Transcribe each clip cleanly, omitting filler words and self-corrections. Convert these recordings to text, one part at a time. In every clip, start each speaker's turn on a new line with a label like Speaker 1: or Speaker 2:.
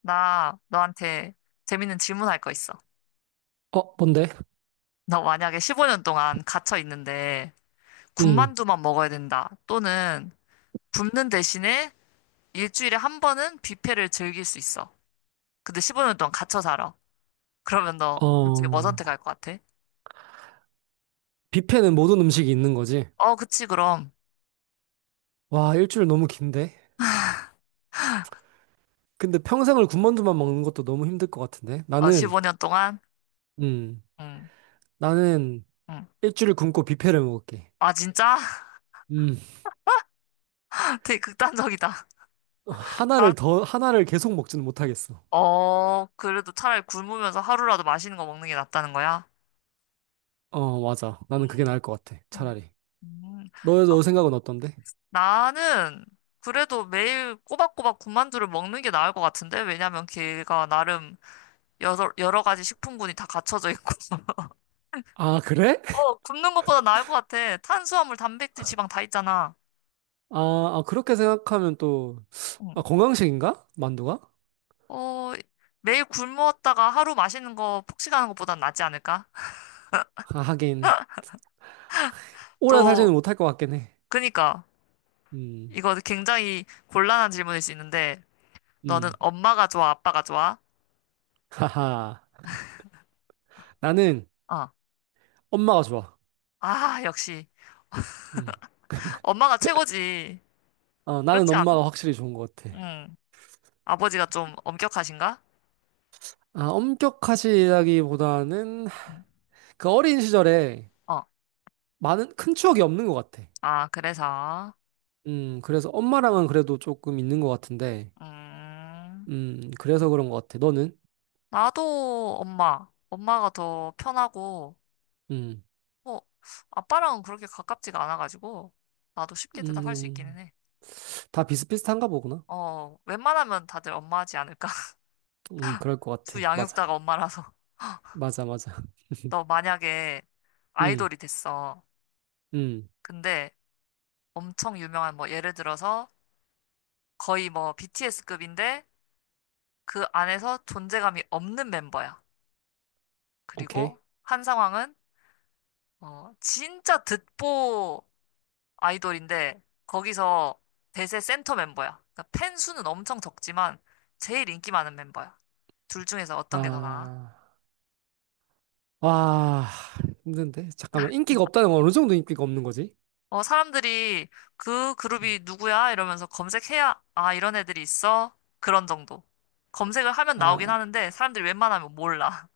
Speaker 1: 나 너한테 재밌는 질문할 거 있어.
Speaker 2: 어, 뭔데?
Speaker 1: 너 만약에 15년 동안 갇혀 있는데
Speaker 2: 음.
Speaker 1: 군만두만 먹어야 된다. 또는 굶는 대신에 일주일에 한 번은 뷔페를 즐길 수 있어. 근데 15년 동안 갇혀 살아. 그러면 너 둘 중에 뭐
Speaker 2: 어,
Speaker 1: 선택할 것 같아?
Speaker 2: 뷔페는 모든 음식이 있는 거지.
Speaker 1: 어, 그치, 그럼.
Speaker 2: 와, 일주일 너무 긴데? 근데 평생을 군만두만 먹는 것도 너무 힘들 것 같은데?
Speaker 1: 어,
Speaker 2: 나는,
Speaker 1: 15년 동안?
Speaker 2: 음,
Speaker 1: 응,
Speaker 2: 나는
Speaker 1: 응.
Speaker 2: 일주일 굶고 뷔페를 먹을게.
Speaker 1: 아, 진짜?
Speaker 2: 음,
Speaker 1: 되게 극단적이다.
Speaker 2: 어,
Speaker 1: 난,
Speaker 2: 하나를 계속 먹지는 못하겠어.
Speaker 1: 어, 그래도 차라리 굶으면서 하루라도 맛있는 거 먹는 게 낫다는 거야?
Speaker 2: 어, 맞아. 나는 그게
Speaker 1: 음,
Speaker 2: 나을 것 같아.
Speaker 1: 음.
Speaker 2: 차라리.
Speaker 1: 음.
Speaker 2: 너 생각은 어떤데?
Speaker 1: 나는 그래도 매일 꼬박꼬박 군만두를 먹는 게 나을 것 같은데? 왜냐면 걔가 나름 여러 가지 식품군이 다 갖춰져 있고.
Speaker 2: 아, 그래?
Speaker 1: 어, 굶는 것보다 나을 것 같아. 탄수화물, 단백질, 지방 다 있잖아.
Speaker 2: 아, 아, 그렇게 생각하면 또, 아,
Speaker 1: 응.
Speaker 2: 건강식인가? 만두가?
Speaker 1: 어, 매일 굶었다가 하루 마시는 거 폭식하는 것보단 낫지 않을까?
Speaker 2: 아, 하긴. 오래 살지는
Speaker 1: 또,
Speaker 2: 못할 것 같긴 해.
Speaker 1: 그니까,
Speaker 2: 음,
Speaker 1: 이거 굉장히 곤란한 질문일 수 있는데, 너는
Speaker 2: 음.
Speaker 1: 엄마가 좋아, 아빠가 좋아?
Speaker 2: 하하. 나는
Speaker 1: 어.
Speaker 2: 엄마가 좋아.
Speaker 1: 아, 역시.
Speaker 2: 음.
Speaker 1: 엄마가 최고지.
Speaker 2: 어, 나는
Speaker 1: 그렇지 않아?
Speaker 2: 엄마가 확실히 좋은 것 같아.
Speaker 1: 응. 아버지가 좀 엄격하신가?
Speaker 2: 아, 엄격하시다기보다는 그 어린 시절에
Speaker 1: 응. 어,
Speaker 2: 많은 큰 추억이 없는 것 같아.
Speaker 1: 아, 그래서,
Speaker 2: 그래서 엄마랑은 그래도 조금 있는 것 같은데,
Speaker 1: 음,
Speaker 2: 그래서 그런 것 같아. 너는?
Speaker 1: 나도 엄마가 더 편하고,
Speaker 2: 음,
Speaker 1: 뭐, 아빠랑은 그렇게 가깝지가 않아가지고, 나도 쉽게 대답할 수 있기는
Speaker 2: 음,
Speaker 1: 해.
Speaker 2: 다 비슷비슷한가 보구나.
Speaker 1: 어, 웬만하면 다들 엄마 하지 않을까?
Speaker 2: 그럴 것
Speaker 1: 두
Speaker 2: 같아. 맞아.
Speaker 1: 양육자가 엄마라서.
Speaker 2: 맞아, 맞아.
Speaker 1: 너 만약에
Speaker 2: 음,
Speaker 1: 아이돌이 됐어.
Speaker 2: 음,
Speaker 1: 근데 엄청 유명한, 뭐, 예를 들어서 거의 뭐 BTS급인데, 그 안에서 존재감이 없는 멤버야. 그리고
Speaker 2: 오케이.
Speaker 1: 한 상황은 어, 진짜 듣보 아이돌인데 거기서 대세 센터 멤버야. 그러니까 팬 수는 엄청 적지만 제일 인기 많은 멤버야. 둘 중에서 어떤 게 더 나아?
Speaker 2: 아, 와, 힘든데? 잠깐만. 인기가 없다는 건 어느 정도 인기가 없는 거지?
Speaker 1: 어, 사람들이 그 그룹이 누구야? 이러면서 검색해야 아, 이런 애들이 있어? 그런 정도. 검색을 하면 나오긴
Speaker 2: 아,
Speaker 1: 하는데 사람들이 웬만하면 몰라.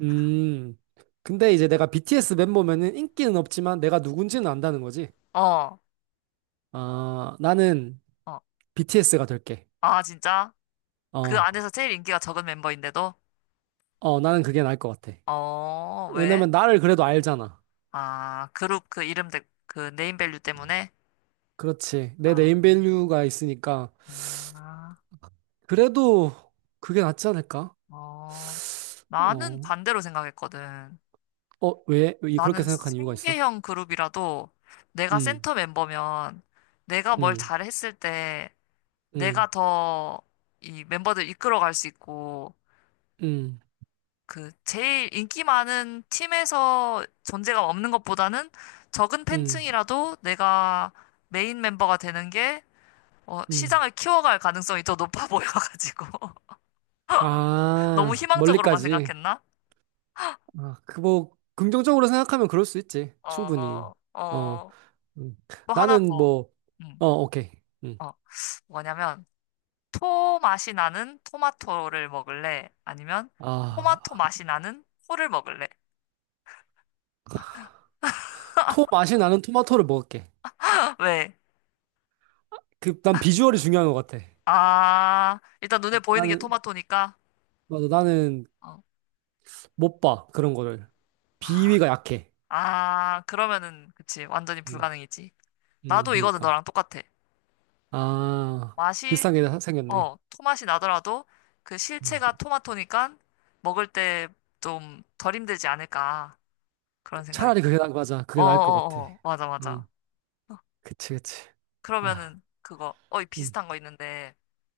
Speaker 2: 음. 근데 이제 내가 BTS 멤버면은 인기는 없지만 내가 누군지는 안다는 거지.
Speaker 1: 어,
Speaker 2: 아, 나는
Speaker 1: 어.
Speaker 2: BTS가 될게.
Speaker 1: 아, 진짜? 그
Speaker 2: 어,
Speaker 1: 안에서 제일 인기가 적은 멤버인데도?
Speaker 2: 어, 나는 그게 나을 것 같아.
Speaker 1: 어, 왜?
Speaker 2: 왜냐면 나를 그래도 알잖아.
Speaker 1: 아, 그룹 그 이름, 그 네임밸류 때문에?
Speaker 2: 그렇지. 내
Speaker 1: 아.
Speaker 2: 네임밸류가 있으니까.
Speaker 1: 아,
Speaker 2: 그래도 그게 낫지 않을까?
Speaker 1: 어, 나는
Speaker 2: 어,
Speaker 1: 반대로 생각했거든.
Speaker 2: 어, 왜? 그렇게
Speaker 1: 나는
Speaker 2: 생각한 이유가 있어?
Speaker 1: 생계형 그룹이라도 내가
Speaker 2: 음,
Speaker 1: 센터 멤버면 내가 뭘
Speaker 2: 음,
Speaker 1: 잘했을 때
Speaker 2: 음,
Speaker 1: 내가 더 이 멤버들 이끌어갈 수 있고
Speaker 2: 음,
Speaker 1: 그 제일 인기 많은 팀에서 존재감 없는 것보다는 적은
Speaker 2: 음,
Speaker 1: 팬층이라도 내가 메인 멤버가 되는 게 어,
Speaker 2: 음.
Speaker 1: 시장을 키워갈 가능성이 더 높아 보여가지고 너무
Speaker 2: 아,
Speaker 1: 희망적으로만
Speaker 2: 멀리까지.
Speaker 1: 생각했나?
Speaker 2: 아, 그 뭐, 긍정적으로 생각하면 그럴 수 있지. 충분히.
Speaker 1: 어,
Speaker 2: 어,
Speaker 1: 어.
Speaker 2: 음.
Speaker 1: 또 하나
Speaker 2: 나는
Speaker 1: 더,
Speaker 2: 뭐,
Speaker 1: 음,
Speaker 2: 어, 오케이. 음.
Speaker 1: 어, 뭐냐면, 토 맛이 나는 토마토를 먹을래? 아니면,
Speaker 2: 아,
Speaker 1: 토마토 맛이 나는 코를 먹을래?
Speaker 2: 토 맛이 나는 토마토를 먹을게.
Speaker 1: 왜?
Speaker 2: 그, 난 비주얼이 중요한 것 같아.
Speaker 1: 아, 일단 눈에 보이는 게
Speaker 2: 나는,
Speaker 1: 토마토니까,
Speaker 2: 맞아, 나는
Speaker 1: 어,
Speaker 2: 못 봐. 그런 거를. 비위가
Speaker 1: 아,
Speaker 2: 약해.
Speaker 1: 아, 그러면은, 그치, 완전히
Speaker 2: 음,
Speaker 1: 불가능이지. 나도 이거는
Speaker 2: 그러니까.
Speaker 1: 너랑 똑같아.
Speaker 2: 아,
Speaker 1: 맛이,
Speaker 2: 비싼 게 생겼네.
Speaker 1: 어, 토맛이 나더라도, 그
Speaker 2: 음.
Speaker 1: 실체가 토마토니까, 먹을 때 좀 덜 힘들지 않을까. 그런 생각이
Speaker 2: 차라리
Speaker 1: 들
Speaker 2: 맞아. 그게 나을 것 같아.
Speaker 1: 어어어어, 맞아, 맞아.
Speaker 2: 음, 그치, 그치. 아,
Speaker 1: 그러면은 그거 어
Speaker 2: 음,
Speaker 1: 비슷한 거 있는데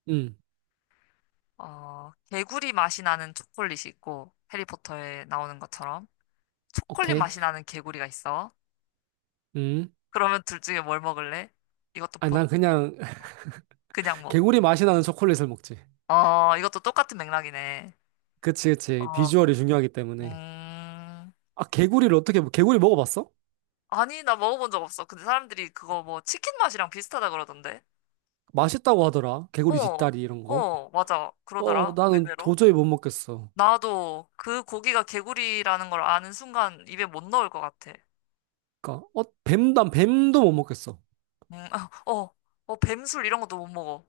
Speaker 2: 음,
Speaker 1: 어 개구리 맛이 나는 초콜릿이 있고 해리포터에 나오는 것처럼 초콜릿
Speaker 2: 오케이.
Speaker 1: 맛이 나는 개구리가 있어.
Speaker 2: 음.
Speaker 1: 그러면 둘 중에 뭘 먹을래? 이것도
Speaker 2: 아,
Speaker 1: 보,
Speaker 2: 난 그냥
Speaker 1: 그냥 뭐.
Speaker 2: 개구리 맛이 나는 초콜릿을 먹지.
Speaker 1: 어 이것도 똑같은 맥락이네.
Speaker 2: 그치, 그치.
Speaker 1: 어
Speaker 2: 비주얼이 중요하기 때문에.
Speaker 1: 음.
Speaker 2: 아, 개구리 먹어봤어?
Speaker 1: 아니 나 먹어본 적 없어. 근데 사람들이 그거 뭐 치킨 맛이랑 비슷하다 그러던데.
Speaker 2: 맛있다고 하더라. 개구리
Speaker 1: 어.
Speaker 2: 뒷다리 이런 거.
Speaker 1: 어 맞아
Speaker 2: 어,
Speaker 1: 그러더라
Speaker 2: 나는
Speaker 1: 의외로.
Speaker 2: 도저히 못 먹겠어.
Speaker 1: 나도 그 고기가 개구리라는 걸 아는 순간 입에 못 넣을 것 같아.
Speaker 2: 그니까, 어, 난 뱀도 못 먹겠어.
Speaker 1: 아, 어, 어, 뱀술 이런 것도 못 먹어.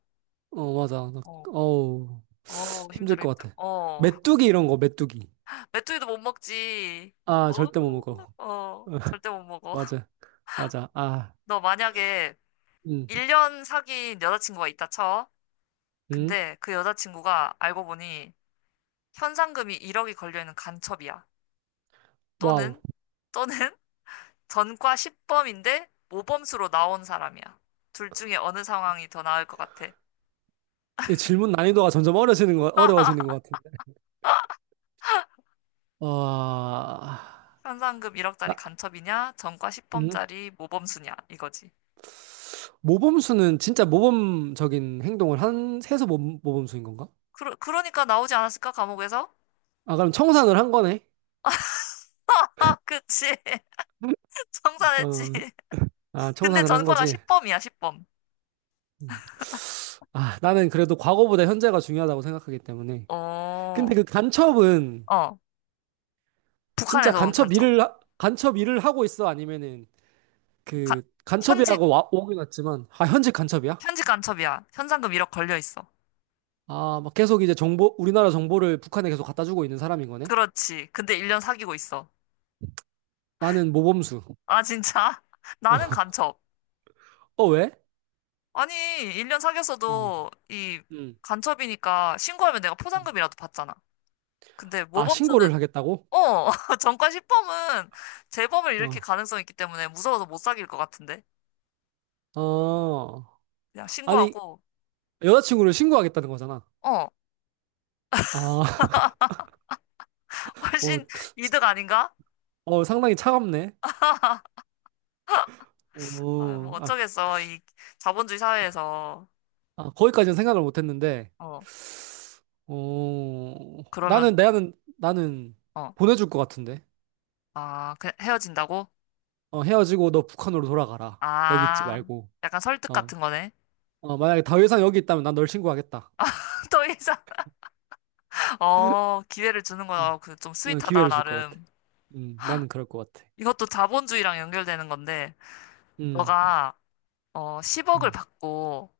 Speaker 2: 어, 맞아. 나,
Speaker 1: 어,
Speaker 2: 어우,
Speaker 1: 어,
Speaker 2: 힘들
Speaker 1: 힘들어,
Speaker 2: 것
Speaker 1: 힘들어.
Speaker 2: 같아.
Speaker 1: 어,
Speaker 2: 메뚜기 이런 거, 메뚜기.
Speaker 1: 메뚜기도 못 먹지.
Speaker 2: 아,
Speaker 1: 어,
Speaker 2: 절대 못 먹어.
Speaker 1: 어, 절대 못 먹어.
Speaker 2: 맞아. 맞아. 아,
Speaker 1: 너 만약에
Speaker 2: 음,
Speaker 1: 1년 사귄 여자친구가 있다 쳐.
Speaker 2: 음.
Speaker 1: 근데 그 여자친구가 알고 보니 현상금이 1억이 걸려있는 간첩이야.
Speaker 2: 와우.
Speaker 1: 또는, 또는 전과 10범인데 모범수로 나온 사람이야. 둘 중에 어느 상황이 더 나을 것 같아?
Speaker 2: 이 질문 난이도가 점점 어려워지는 것 같은데. 와,
Speaker 1: 현상금 1억짜리
Speaker 2: 나,
Speaker 1: 간첩이냐? 전과
Speaker 2: 음,
Speaker 1: 10범짜리 모범수냐? 이거지.
Speaker 2: 모범수는 진짜 모범적인 행동을 해서 모범수인 건가?
Speaker 1: 그러니까 나오지 않았을까, 감옥에서?
Speaker 2: 아, 그럼 청산을 한 거네.
Speaker 1: 아, 그치. 청산했지.
Speaker 2: 어, 아,
Speaker 1: 근데
Speaker 2: 청산을 한
Speaker 1: 전과가
Speaker 2: 거지.
Speaker 1: 10범이야, 10범.
Speaker 2: 음. 아, 나는 그래도 과거보다 현재가 중요하다고 생각하기 때문에. 근데
Speaker 1: 어,
Speaker 2: 그 간첩은
Speaker 1: 어.
Speaker 2: 진짜
Speaker 1: 북한에서 온 간첩.
Speaker 2: 간첩 일을 하고 있어? 아니면은
Speaker 1: 가,
Speaker 2: 그
Speaker 1: 현직,
Speaker 2: 간첩이라고 오긴 왔지만, 아, 현직 간첩이야?
Speaker 1: 현직 간첩이야. 현상금 1억 걸려 있어.
Speaker 2: 아, 막 계속 이제 우리나라 정보를 북한에 계속 갖다 주고 있는 사람인 거네?
Speaker 1: 그렇지. 근데 1년 사귀고 있어.
Speaker 2: 나는 모범수.
Speaker 1: 아, 진짜? 나는 간첩.
Speaker 2: 어, 왜?
Speaker 1: 아니, 1년
Speaker 2: 음,
Speaker 1: 사귀었어도 이
Speaker 2: 음.
Speaker 1: 간첩이니까 신고하면 내가
Speaker 2: 음.
Speaker 1: 포상금이라도 받잖아. 근데
Speaker 2: 아,
Speaker 1: 모범수는,
Speaker 2: 신고를 하겠다고?
Speaker 1: 어, 전과 10범은 재범을 일으킬
Speaker 2: 어.
Speaker 1: 가능성이 있기 때문에 무서워서 못 사귈 것 같은데.
Speaker 2: 어.
Speaker 1: 그냥
Speaker 2: 아니,
Speaker 1: 신고하고,
Speaker 2: 여자친구를 신고하겠다는 거잖아.
Speaker 1: 어,
Speaker 2: 아, 어,
Speaker 1: 훨씬 이득 아닌가?
Speaker 2: 어, 상당히 차갑네.
Speaker 1: 아, 뭐
Speaker 2: 어, 아,
Speaker 1: 어쩌겠어. 이 자본주의 사회에서.
Speaker 2: 아, 거기까지는 생각을 못 했는데,
Speaker 1: 어,
Speaker 2: 어,
Speaker 1: 그러면,
Speaker 2: 나는
Speaker 1: 어,
Speaker 2: 보내줄 것 같은데.
Speaker 1: 아, 그 헤어진다고?
Speaker 2: 어, 헤어지고 너 북한으로 돌아가라. 여기 있지
Speaker 1: 아,
Speaker 2: 말고.
Speaker 1: 약간 설득
Speaker 2: 어,
Speaker 1: 같은 거네.
Speaker 2: 어, 만약에 다회상 여기 있다면 난 널 신고하겠다.
Speaker 1: 더 이상, 어, 기회를 주는
Speaker 2: 어,
Speaker 1: 거야. 그 좀
Speaker 2: 나는
Speaker 1: 스윗하다,
Speaker 2: 기회를 줄 것 같아.
Speaker 1: 나름.
Speaker 2: 나는 그럴 것 같아.
Speaker 1: 이것도 자본주의랑 연결되는 건데,
Speaker 2: 음,
Speaker 1: 너가, 어, 10억을
Speaker 2: 음,
Speaker 1: 받고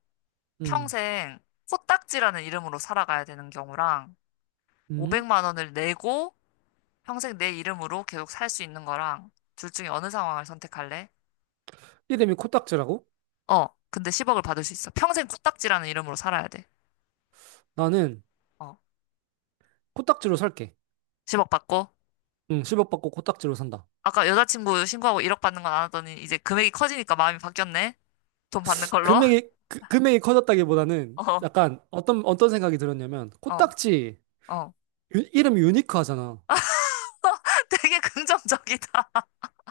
Speaker 2: 음,
Speaker 1: 평생 코딱지라는 이름으로 살아가야 되는 경우랑,
Speaker 2: 음.
Speaker 1: 500만 원을 내고 평생 내 이름으로 계속 살 수 있는 거랑 둘 중에 어느 상황을 선택할래?
Speaker 2: 이름이 코딱지라고?
Speaker 1: 어, 근데 10억을 받을 수 있어. 평생 코딱지라는 이름으로 살아야 돼.
Speaker 2: 나는
Speaker 1: 어,
Speaker 2: 코딱지로 살게.
Speaker 1: 10억 받고.
Speaker 2: 응, 1억 받고 코딱지로 산다.
Speaker 1: 아까 여자친구 신고하고 1억 받는 건 안 하더니 이제 금액이 커지니까 마음이 바뀌었네. 돈 받는 걸로.
Speaker 2: 금액이 커졌다기보다는
Speaker 1: 어,
Speaker 2: 약간 어떤 생각이 들었냐면,
Speaker 1: 어,
Speaker 2: 코딱지,
Speaker 1: 어.
Speaker 2: 이름이 유니크하잖아.
Speaker 1: 되게 긍정적이다.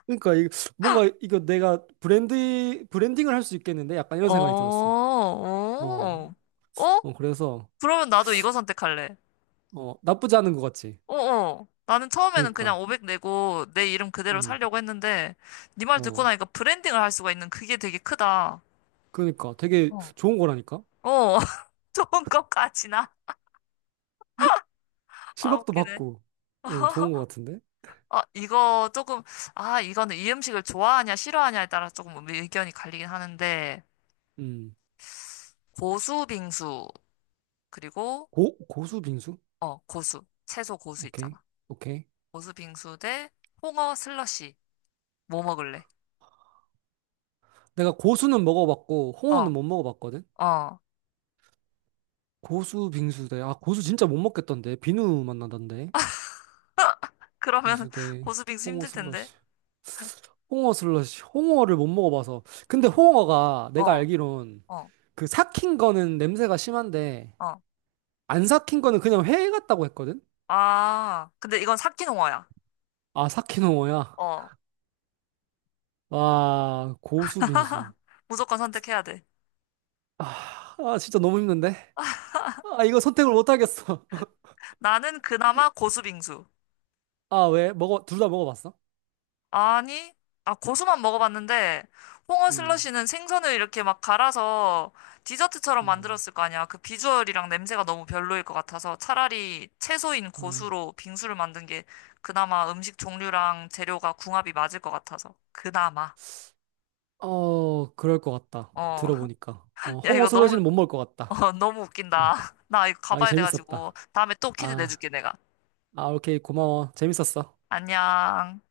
Speaker 2: 그러니까 이, 뭔가 이거 내가 브랜딩을 할 수 있겠는데? 약간 이런
Speaker 1: 오,
Speaker 2: 생각이 들었어. 어,
Speaker 1: 오. 어?
Speaker 2: 어, 그래서,
Speaker 1: 그러면 나도 이거 선택할래.
Speaker 2: 어, 나쁘지 않은 것 같지.
Speaker 1: 어어. 나는 처음에는
Speaker 2: 그니까,
Speaker 1: 그냥 500 내고 내 이름 그대로
Speaker 2: 응,
Speaker 1: 살려고 했는데 네 말 듣고
Speaker 2: 어,
Speaker 1: 나니까 브랜딩을 할 수가 있는 그게 되게 크다.
Speaker 2: 그니까 되게
Speaker 1: 어.
Speaker 2: 좋은 거라니까?
Speaker 1: 어, 좋은 것까지나.
Speaker 2: 실
Speaker 1: 아,
Speaker 2: 0억도
Speaker 1: 웃기네.
Speaker 2: 받고, 어, 좋은 것 같은데?
Speaker 1: 아, 이거 조금, 아, 이거는 이 음식을 좋아하냐, 싫어하냐에 따라 조금 뭐 의견이 갈리긴 하는데,
Speaker 2: 음,
Speaker 1: 고수 빙수, 그리고,
Speaker 2: 고수 빙수?
Speaker 1: 어, 고수. 채소 고수
Speaker 2: 오케이,
Speaker 1: 있잖아.
Speaker 2: 오케이.
Speaker 1: 고수 빙수 대 홍어 슬러시. 뭐 먹을래?
Speaker 2: 내가 고수는 먹어봤고
Speaker 1: 어,
Speaker 2: 홍어는 못 먹어봤거든.
Speaker 1: 어.
Speaker 2: 고수 빙수대. 아 고수 진짜 못 먹겠던데. 비누 맛 나던데.
Speaker 1: 그러면
Speaker 2: 빙수대.
Speaker 1: 고수 빙수
Speaker 2: 홍어
Speaker 1: 힘들 텐데.
Speaker 2: 슬러시. 홍어 슬러시. 홍어를 못 먹어봐서. 근데
Speaker 1: 어.
Speaker 2: 홍어가 내가
Speaker 1: 어,
Speaker 2: 알기론
Speaker 1: 어,
Speaker 2: 그 삭힌 거는 냄새가 심한데
Speaker 1: 어.
Speaker 2: 안 삭힌 거는 그냥 회 같다고 했거든.
Speaker 1: 아, 근데 이건 사키노화야.
Speaker 2: 아 삭힌 홍어야.
Speaker 1: 어,
Speaker 2: 와 고수 빙수.
Speaker 1: 무조건 선택해야 돼.
Speaker 2: 아 진짜 너무 힘든데. 아 이거 선택을 못 하겠어.
Speaker 1: 나는 그나마 고수빙수.
Speaker 2: 아 왜? 먹어 둘 다 먹어봤어?
Speaker 1: 아니, 아, 고수만 먹어봤는데, 홍어
Speaker 2: 음.
Speaker 1: 슬러시는 생선을 이렇게 막 갈아서 디저트처럼
Speaker 2: 음.
Speaker 1: 만들었을 거 아니야. 그 비주얼이랑 냄새가 너무 별로일 것 같아서 차라리 채소인
Speaker 2: 어.
Speaker 1: 고수로 빙수를 만든 게 그나마 음식 종류랑 재료가 궁합이 맞을 것 같아서. 그나마.
Speaker 2: 어, 그럴 것 같다.
Speaker 1: 어,
Speaker 2: 들어보니까. 어,
Speaker 1: 야,
Speaker 2: 홍어
Speaker 1: 이거 너무,
Speaker 2: 슬러시는 못 먹을 것 같다.
Speaker 1: 어, 너무
Speaker 2: 어,
Speaker 1: 웃긴다. 나 이거
Speaker 2: 아, 이거
Speaker 1: 가봐야 돼가지고,
Speaker 2: 재밌었다.
Speaker 1: 다음에 또 퀴즈
Speaker 2: 아,
Speaker 1: 내줄게, 내가.
Speaker 2: 아, 오케이. 고마워. 재밌었어.
Speaker 1: 안녕.